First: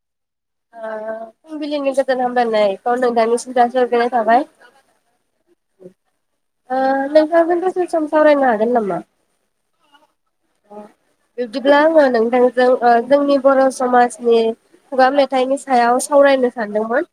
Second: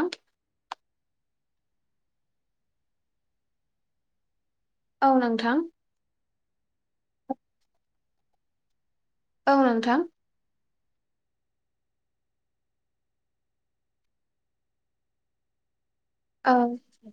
आं आ फुंबिलिनि गोजोन हामलायखौ नोंथांनि सिम थाबाय औ नोंथां आ नोंथांजों दसे सम सावरायनो हागोन नामा औ नोंथां बिब्दिब्ला आङो नोंथांजों जोंनि बर समाजनि खुगा मेथाइ मेथाइनि सायाव सावरायनो औ सानदोंमोन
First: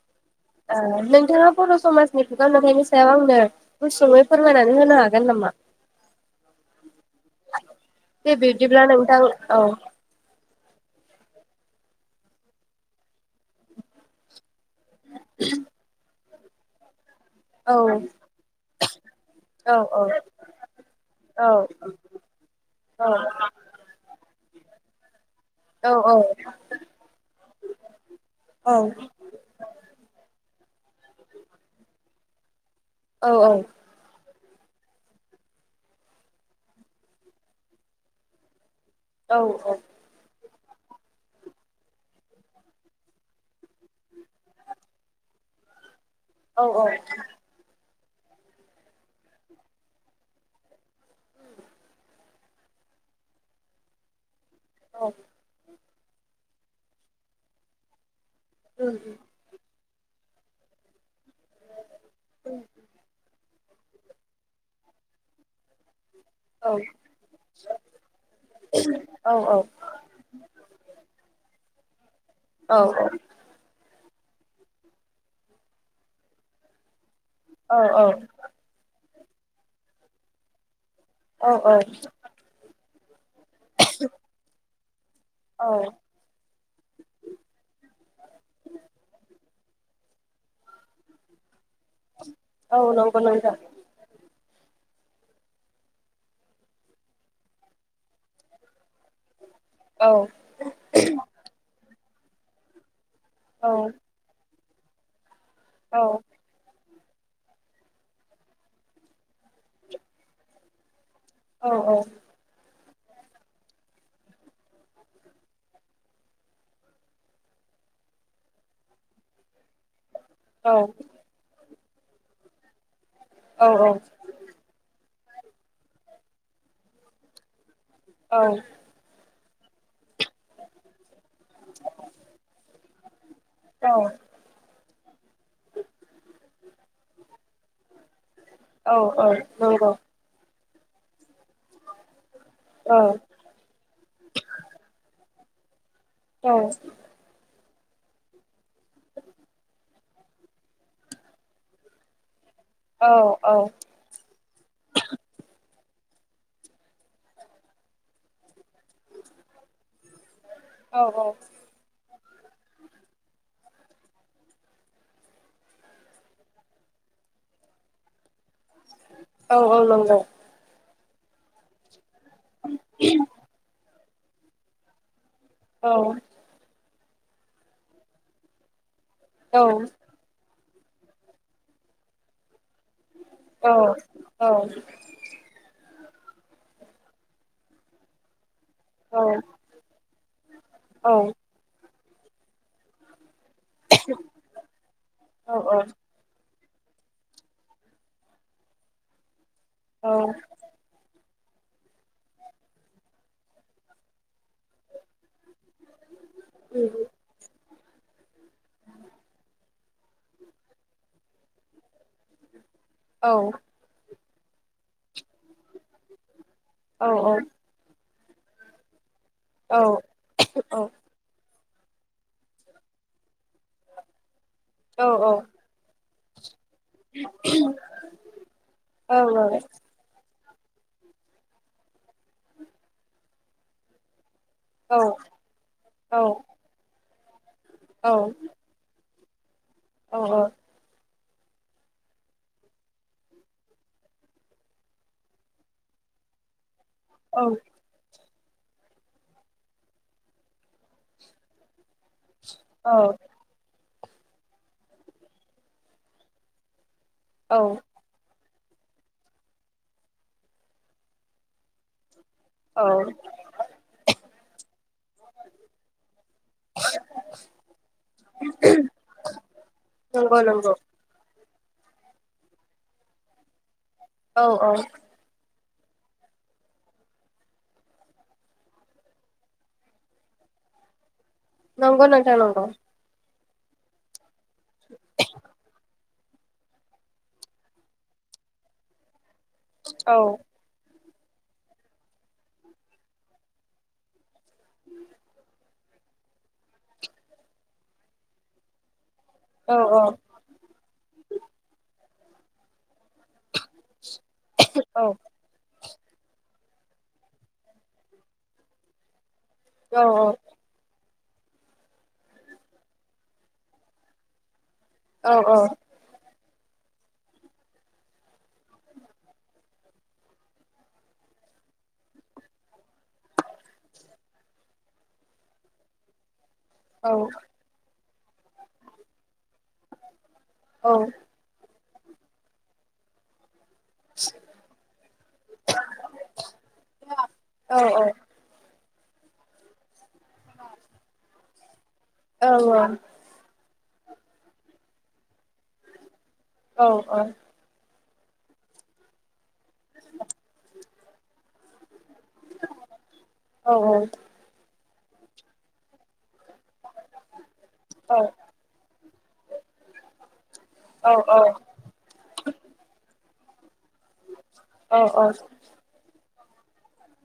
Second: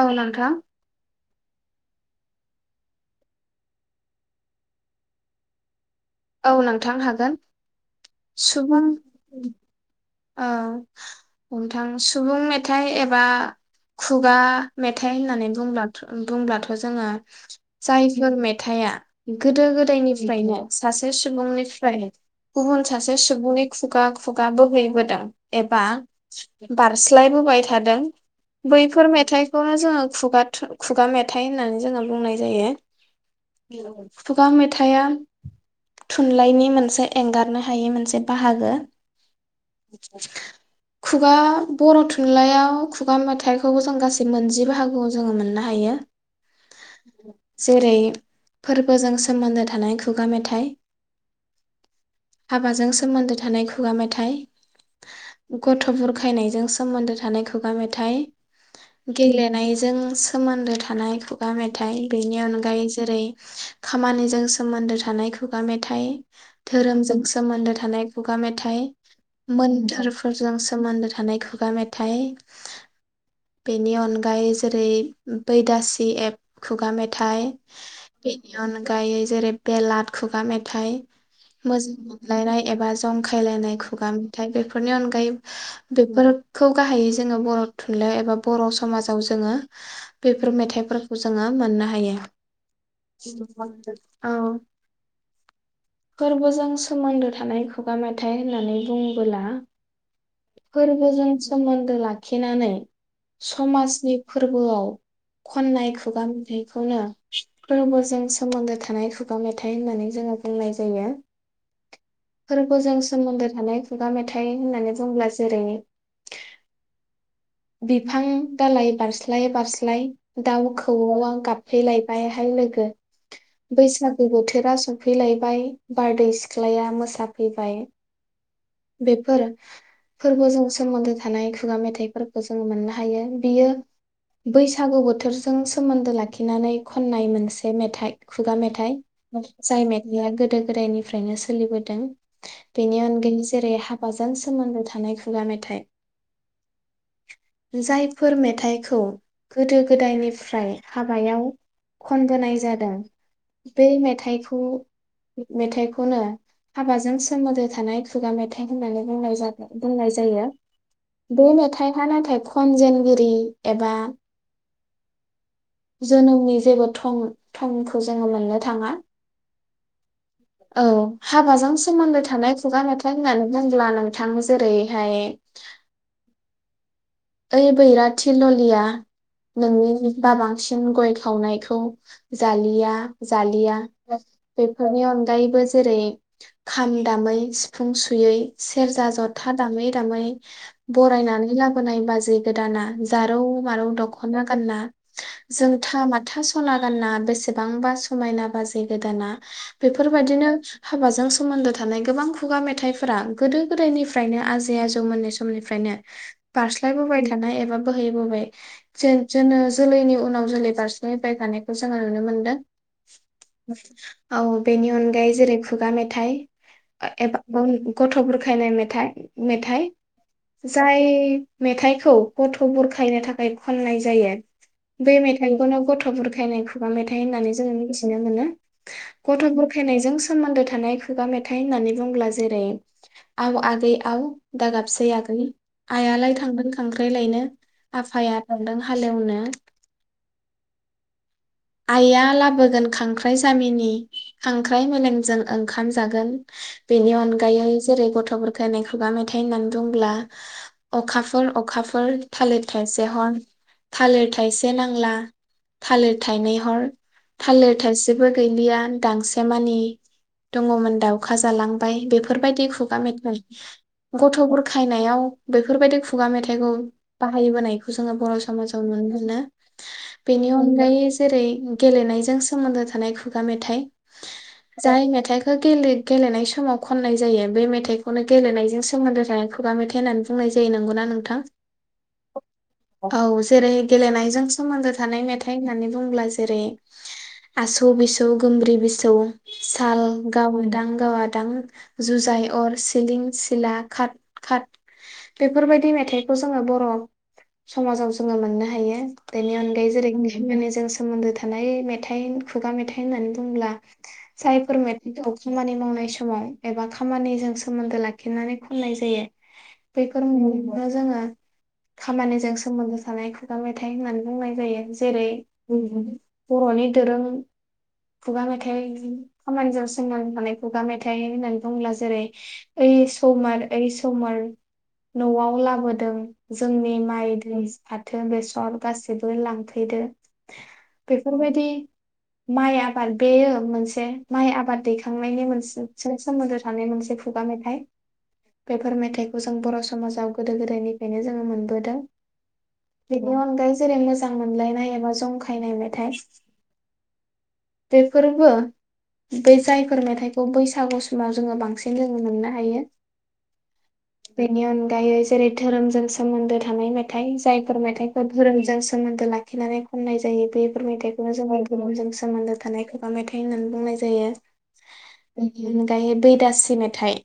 औ नोंथां ओ नों थाङा बर' समाजनि खुगा मेथाइनि सायाव आंनो गुसुङै फोरमायनानै होनो हागोन नामा औ नोंथांनो हागोन दे बिब्दिब्ला सुबुं नोंथां औ औ नोंथां सुबुं मेथाइ एबा खुगा मेथाइ होननानै बुंब्लाथ' बुंब्लाथ जोङो औ जायफोर मेथाइआ गोदो औ गोदायनिफ्रायनो सासे औ सुबुंनिफ्राय गुबुन औ सासे सुबुंनि खुगा खुगाबो गोदान एबा औ औ बारस्लायबोबाय थादों बैफोर मेथाइखौनो जोङो खुगा थुन खुगा मेथाइ होननानै जोङो बुंनाय जायो। औ औ खुगा मेथाइआ थुनलाइनि मोनसे एंगारनो हायि मोनसे बाहागो औ आ खुगा बर' थुनलाइयाव खुगा मेथाइखौबो जों गासै मोनजि बाहागोआव जोङो मोननो हायो। जेरै फोरबोजों सोमोन्दो थानाय खुगा मेथाइ [unintelligible] हाबाजों सोमोन्दो थानाय खुगा मेथाइ गथ' बुरखायनायजों सोमोन्दो थानाय खुगा मेथाइ गेलेनाय जों सोमोन्दो थानायखौ खुगा मेथाइ बेनि अनगायै जेरै खामानिजों सोमोन्दो थानाय खुगा मेथाइ औ धोरोमजों सोमोन्दो थानाय खुगा मेथाइ औ मोन्थोरफोरजों सोमोन्दो थानाय खुगा मेथाइ थाय औ औ। गायै जेरै बैदासि एप खुगा मेथ थाय औ औ बेनि अनगायै जेरै बेलाथ खुगा मेथाइ। औ मोजां मोनलायनाय एबा ज जंखायलाय खुगा मेथाइ बे फोरनि अनगा ओमफाय औ बेफोरखौ गाहायै जोङो बर' थुनलाइ एबा बर' समाजाव जोंङो बेफोर मेथाइफोरखौ जोङो मोननो हायो। औ नंगौ नोंथां औ। फोरबोजों सोमोन्दो थानाय खुगा मेथाइ होननानै बुङो बोला औ फोरबोजों सोमोन्दो ला खिनानै औ समाजनि फोरबो बोयाव। खननाय औ खुगा मोथायखौनो फोरबोजों सोमोन्दो थानाय खुगा मेथाइ होननानै जोङो बुंनाय जायो। औ औ। जों सोमोन्दो थानाय खुगा मेथाइ होननानै बुंङोब्ला जेरैनि बिफां दालाय बारस्लाय बारस्लाय दाउ औ खौऔआ गाब फैलायबायहाय लोगो। औ औ बैसागु बोथोरा स फैलायबाय, बारदै सिख्लाया मोसाफैबाय। औ। बेफोर फोरबोजों सोमोन्दो थानाय खुगा मेथाइफोरखौ जोंङो मोननो हायो। बियो नंगौ बैसागु बोथोरजों सोमोन्दो लाखिनानै खननाय मोनसे मेथाइ, खुगा औ मेथाइ। औ औ जाय नंगौ मेथाइआ गोदो गोदायनिफ्रायनो सो लिबोदों। औ बेनि अनगायै ज जेरै हाबाजों सोमोन्दो थानाय खुगा मेथाइ जायफोर मेथाइखौ गोदो गोदायनिफ्राय हाबायाव खनबोनाय जादों बे मेथाइखौ मेथाइ होनो हाबाजों सोमोन्दो थानाय खुगा मेथाय। नाय होन्नानै बुंनाय जायो औ बे मेथायहा नाथाय खनजेनगिरि एबा जोनोमनि जेबो थं थंखौ जोङो मोननो थाङा। औ औ नंगौ। औ हाबाजों सोमोन्दो थानाय खुगा मेथाय होननानै बुंब्ला बिथां जेरैहाय औ ओइ बैराथि ललिया। नंगौ नोंनि बाबा बांसिन गय खावनायखौ जालिया। जालिया बेफोरनि अनगायैबो जेरै खाम दामै सिफुं सुयै सेरजा जथा दामै दामै बरायनानै लाबोनाय बाजै गोदाना जा रौ मारौ दखना गान्ना जोंथा माथा सा सना गान्ना बेसेबांबा समायना बाजै गोदाना। बेफोरबायदिनो हाबाजों सोमोन्दो थानाय गोबां खुगा मेथाइफोरा गोदो गोदायनिफ्रायनो आजै आजौ मोननि समनिफ्रायनो। बोबायाय थानाय एबा बोहैबोबाय जो जोंङो जोलैनि उनाव जोलै बारसिनायबाय थानायखौ जोङो नुनो मोनदों। [inaudible] औ बेनि अनगायै जेरै खुगा मेथाइ। एबा औ गथ' बुरखायनाय मेथाइ। मेथाइ जाय मेथाइखौ गथ' बुरखायनो थाखाय खननाय जायो। बे मेथाइखौनो गथ' बुरखायनाय खुगा मेथाइ होननानै जोङो मिथिनो मोनो गथ' बुरखायनायजों सोमोन्दो थानाय खुगा मेथाइ होननानै बुंब्ला जेरै आव आगै आव। दा गाबसै आगै। खांख्राय लायनो। आफाया थांदों हालेवनो। [unintelligible] अ अ। आइआ लाबोगोन खांख्राइ जामिनि खांख्राइ मेलेमजों ओंखाम जागोन। बेनि अनगायै जेरै गथ'फोर बुरखायनाय खुगा मेथाइ होननानै बुंब्ला अखाफोर अखाफोर। थालिर थायसे हर। थालिर थाइसे नांला थालिर। थाइनै हर। थालिर थासेबो। गैयलिया गांसेमानि दङमोन दाउखा जालांबाय बेफो बेफोरबायदि खुगा मेथाइ गथ' बुर खायनायाव बेफोरबायदि खुगा मेथाइखौ बाहायबोनायखौ जोङो बर' समाजाव नुनो मोनो बेनि नंगौ अनगायै जेरै गेलेनायजों सोमोन्दो थानाय खुगा मेथाइ। औ औ। गेल गेलेनाय समाव खननाय जायो बे मेथाइखौनो गेलेनायजों सोमोन्दो थानाय खुगा मेथाइ होननानै बुंनाय जायो नंगौना नोंथां? नंगौ नोंथां नंगौ। औ जेरै गेलेनायजोंसो सोमोन्दो थानाय मेथाइ होननानै दंब्ला जेरै आसौ बिसौ गोमब्रि बिसौ। साल औ गावोदां गावादां जुजाय अर सिलिं सिला खात खात बेफोरबायदि मेथाइखौ जोङो बर' समाजाव जोङो मोननो हायो। बेनि औ अनगायै जेरै [unintelligible] जों सोमोन्दो थानाय मेथाइ। खुगा मेथाइ। होननानै बुंब्ला जायफोर औ मेथाइखौ खामानि मावनाय समाव। एबा खामानिजों सोमोन्दो लाखिनानै खननाय जायो। औ बैयफोर जोंङो। खामानिजों सोमोन्दो थानाय खुगा मेथाइ होननानै बुंनाय जायो। जेरै औ औ। बर'नि दोरों खुगा मेथाइ खामानिजों सोंनानै थानाय खुगा मेथाइ होननानै बुङोब्ला जेरै ओइ समर ओइ समार न'आव लाबोदों। जोंनि औ माइ दै फाथ बो बेसर गाससिबो लांफैदो। औ बेफोर बायदि माइ आबाद बेयो मोनसे। माइ आबाद दैखनायनि मोन सोमोनद थानाय मोनसे खुगा औ मेथाइ। औ बेफोर मेथाइखौ जों बर' समाजाव गोदो गोदायनिफ्रायनो जोंङो मोनबोदों। औ-औ बेनि अनगायै जेरै मोजां मोनलायनाय एबा जंखाय खायनाय मेथाइ औ-औ बे फोरबो बे जायफोर मेथाइखौ बैसागु समाव जोंङो बांसिन बेनों मोननो हायो बेनि अनगा दायै जेरै धोरोमजों सोमोन्दो थानाय मेथाइ जायफोर मेथाइखौ धोरोमजों सोमोन्दो लाखिनानै खननाय जायो। बेफोर मेथाइखौनो जोंङो गुबुनजों सोमोन्दो थानाय खुगा मेथाइ होननानै बुंनाय जायो दायो बै दासि मेथाइ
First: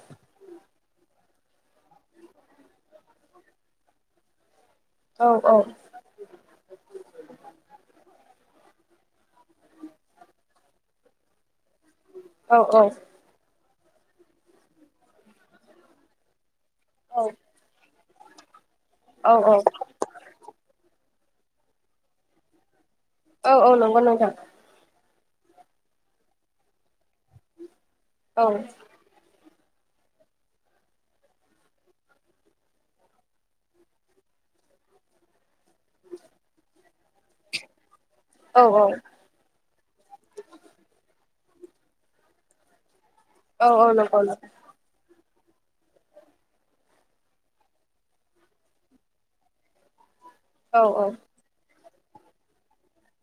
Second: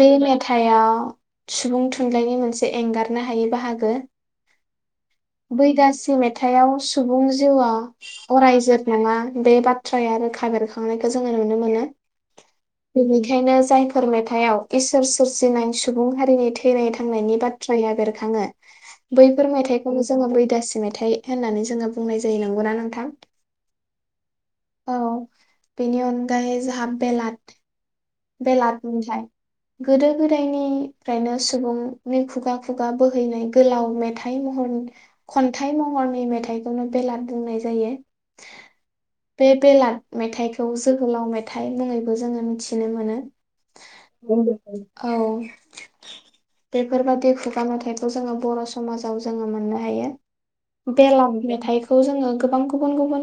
बे मेथाइआव सुबुं थुनलाइनि मोनसे एंगारनो हायै बाहागो। बैगासि मेथाइआव सुबुं जिउआ अरायजोत नंङा बे बाथ्राया रोखा बेेरखांनायखौ जोङो नुनो मोनो। बेनिखायनो जाय फोर मेथायाव इसोर सोरजिनाय सुबुं हारिनि थो थैनाय थांनायनि बाथ्राया बेर बेरखांङो। औ बैफोर मेथाइखौनो जोंङो बैदासि मेथाइ होननानै जोंङो बुंनाय जायो नंगौ ना नोंथां। औ-औ नंगौ नोंथां। औ बेनि अनगायै जाहा बेलाथ औ बेलाथनिफ्राय गोदो गोदायनिफ्रायनो सुबुंनि खुगा खुगा बोहैनाय गोलाव मेथाइ महर खन खनथाइ महरनि मेथाइखौनो बेलाट बुंनाय जायो औ बे बेलाट मेथाइखौ जोहोलाव मेथ हाथाय मुङैबो जोंङो मिथियो। बिनो मोनो। औ औ नंगौ औ बेफोरबादि खुगा मेथायाइखौ जोंङो बर' समाजाव जोंङो मोननो हायो। औ बेलाव मेथाइ खौ जोङो गोबां गुबुन गुबुन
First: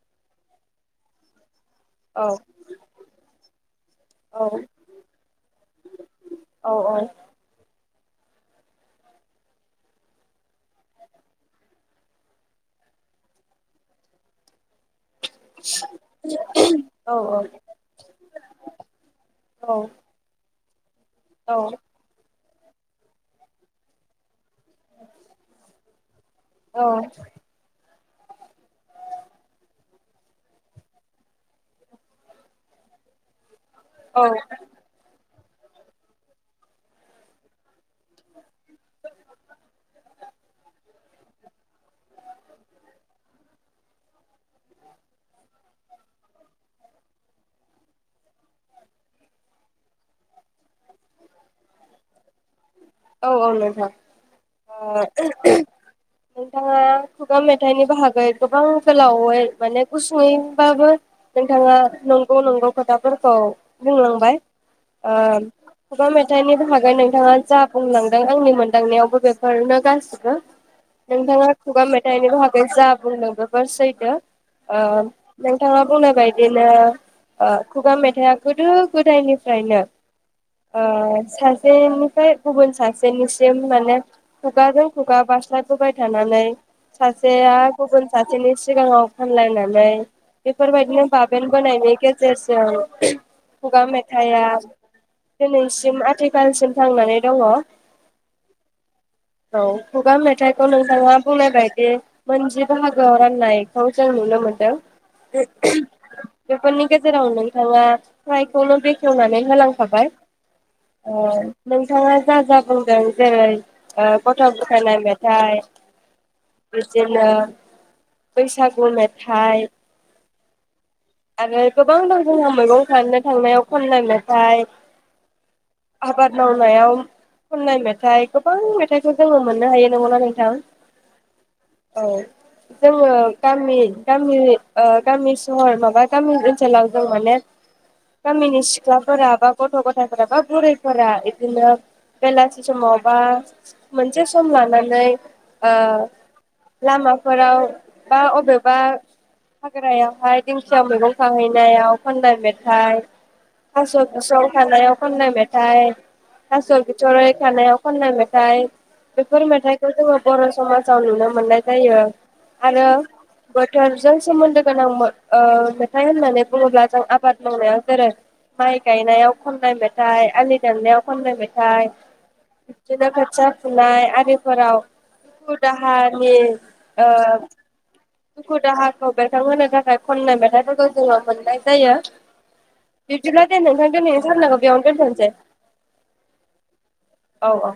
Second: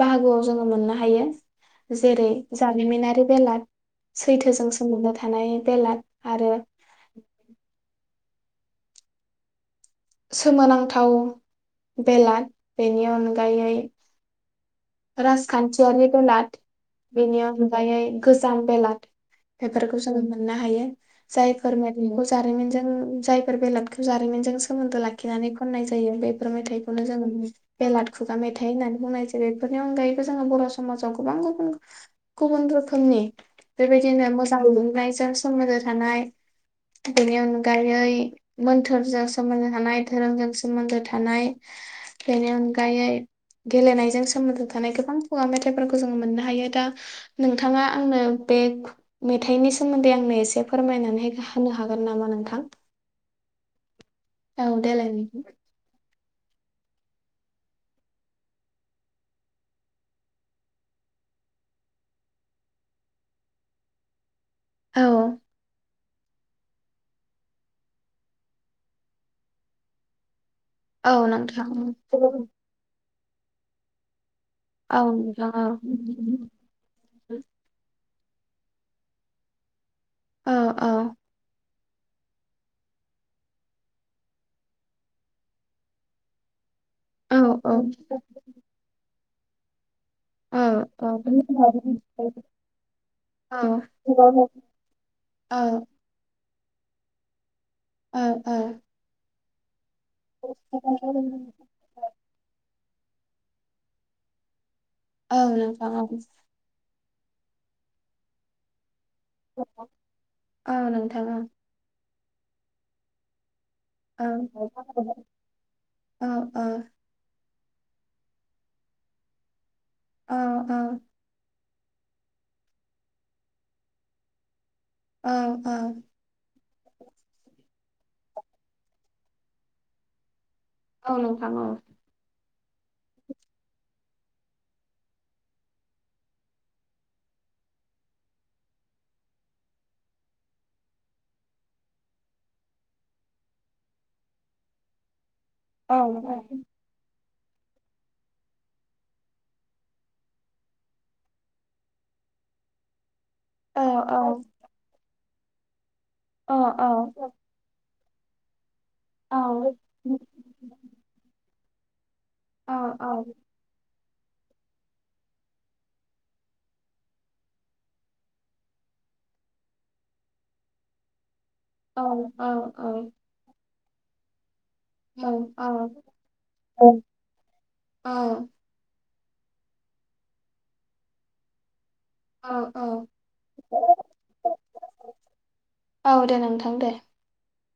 बाहागोआव जोंङो मोननो हायो। औ जेरै जारिमिनारि बेलाद औ सैथोजों सोमोन्दो थानाय बेलाद आरो औ सोमोनांथाव बेलाद बेनि अनगायै राजखान्थियारि बेलाद औ बेनि अनगायै गोजाम बेलाद बेफोरखौ जोङो मोननो हायो। हायो जायफोरना बेखौ जारिमिन जों जायफोर बेलादखौ जारिमिन जों सोमोन्दो लाखिनानै खननाय जायो बे बे मेथाइखौनो जोङो बेलाद खुगा मेथाइ होननानै बुंनाय जेरै बेफोरनि अनगायैबो जोङो बर' समाजाव गोबां गुबुन गुबुन रोखोमनि बेबायदिनो मोजां मोननायजों सोमोनदो थानाय बेनि अनगायै मोन्थोरजों सोमोन्दो थानाय धोरोमजों सोमोन्दो थानाय बेनि अनगायै गेलेनायजों सोमोन्दो थानाय गोबां खुगा मेथाइफोरखौ जोङो मोननो हायो दा नोंथाङा आंनो बे मेथाइनि सोमोन्दै आंनो एसे फोरमायनानै होनो हागोन नामा नोंथां? औ औ नोंथां औ देलाय नोंथां। अ नोंथाङा खुगा मेथाइनि बाहागै गोबां गोलावै माने गुसुङैबाबो नोंथाङा नंगौ नंगौ खोथाफोरखौ बुंलांबाय औ ओ खुगा मेथाइनि नो हागोन नोंथाङा जा बुंलांदों आंनि मोनदांनायावबो बेफोरनो गासिबो औ नोंथाङा नोंथां खुगा मेथाइनि बाहागो जा बुंदों जोबोर सैथो ओ औ नोंथां औ। नोंथाङा बुंनाय बायदिनो ओ खुगा मे थाइया गोदो गोदायनिफ्रायनो औ ओ औ सासेनिफ्राय गुबुन सासेनिसिम माने खुगाजों खुगा बारस्लायबोबाय थानानै औ सासेया औ औ। गुबुन सासेनि सिगाङाव खनलायनानै बेफोर बायदिनो औ औ बाबेन बोनायनि गेजेरजों खुगा मेथाइआ दिनैसिम आ खालसिम थांनानै दङ ओ ओ औ खुगा मेथाइखौ नोंथाङा बुंनायबायदि मोनजिगु बाहागो राननायखौ जों नुनो मोनदों औ [unintelligible] नोंथां औ बेफोरनि गेजेराव नोंथाङा फ्रायखौनो खेवनानै होलांखाबाय औ नोंथां औ [inaudible] थाङा जा जा बुंदों जेरै ओ औ। गथ बुरखायनाय मेथाइ औ औ बिदिनो बैसागु मेथाइ औ औ आरो गोबां दंबावो मैगं खानो थांनायाव खननाय मेथाइ औ औ खानायाव खन्नाय मेथाइ गोबां मेथाइखौ जोङो मोननोहायो नंगौना नोंथां औ नोंथां औ जोङो गामि गामि ओह गामि सहर माब बा गामि ओनसोलाव जों माने गामिनि सिख्लाफोरा बा गथ गथायफोरा बा बुरैफोरा इदिनो बेलासि समाव बा मोनसे सम लानानै ओ औ लामा फोराव बा अबेबा हाग्रायावहाय दिं खिया मैगं खाहैनायाव खान्नाय मेथाइ औ थास बिसं खानायाव खननाय मे थाय औ थास औ बिथराय खानायाव खननाय मेथाइ औ बेफोर मेथाइखौ जोङो बर समाजाव नुनो मोननाय जायो आरो औ बोथोर जों सोमोनदो गोनां मो ओह मेथाइ होननानै बुङोब्लाजों आबाद मावनायाव जेरै माइ गाइनायाव खननाय मेथाइ आलि दाननायाव खननाय मेथ थाय औ बिबदिनो खोथियाब फुनाय आरिब फोराव दुखु दाहानि ओह दुखु दाहा खौ बेरखां होनो थाखाय खननाय मेथाइफोरखौ जोङो मोननाय जायो औ बिबदिब्ला दे नोंथां दोनैनि सावरायनायखौ बेयावनो दोनथनोसै औ दे नोंथां दे औ औ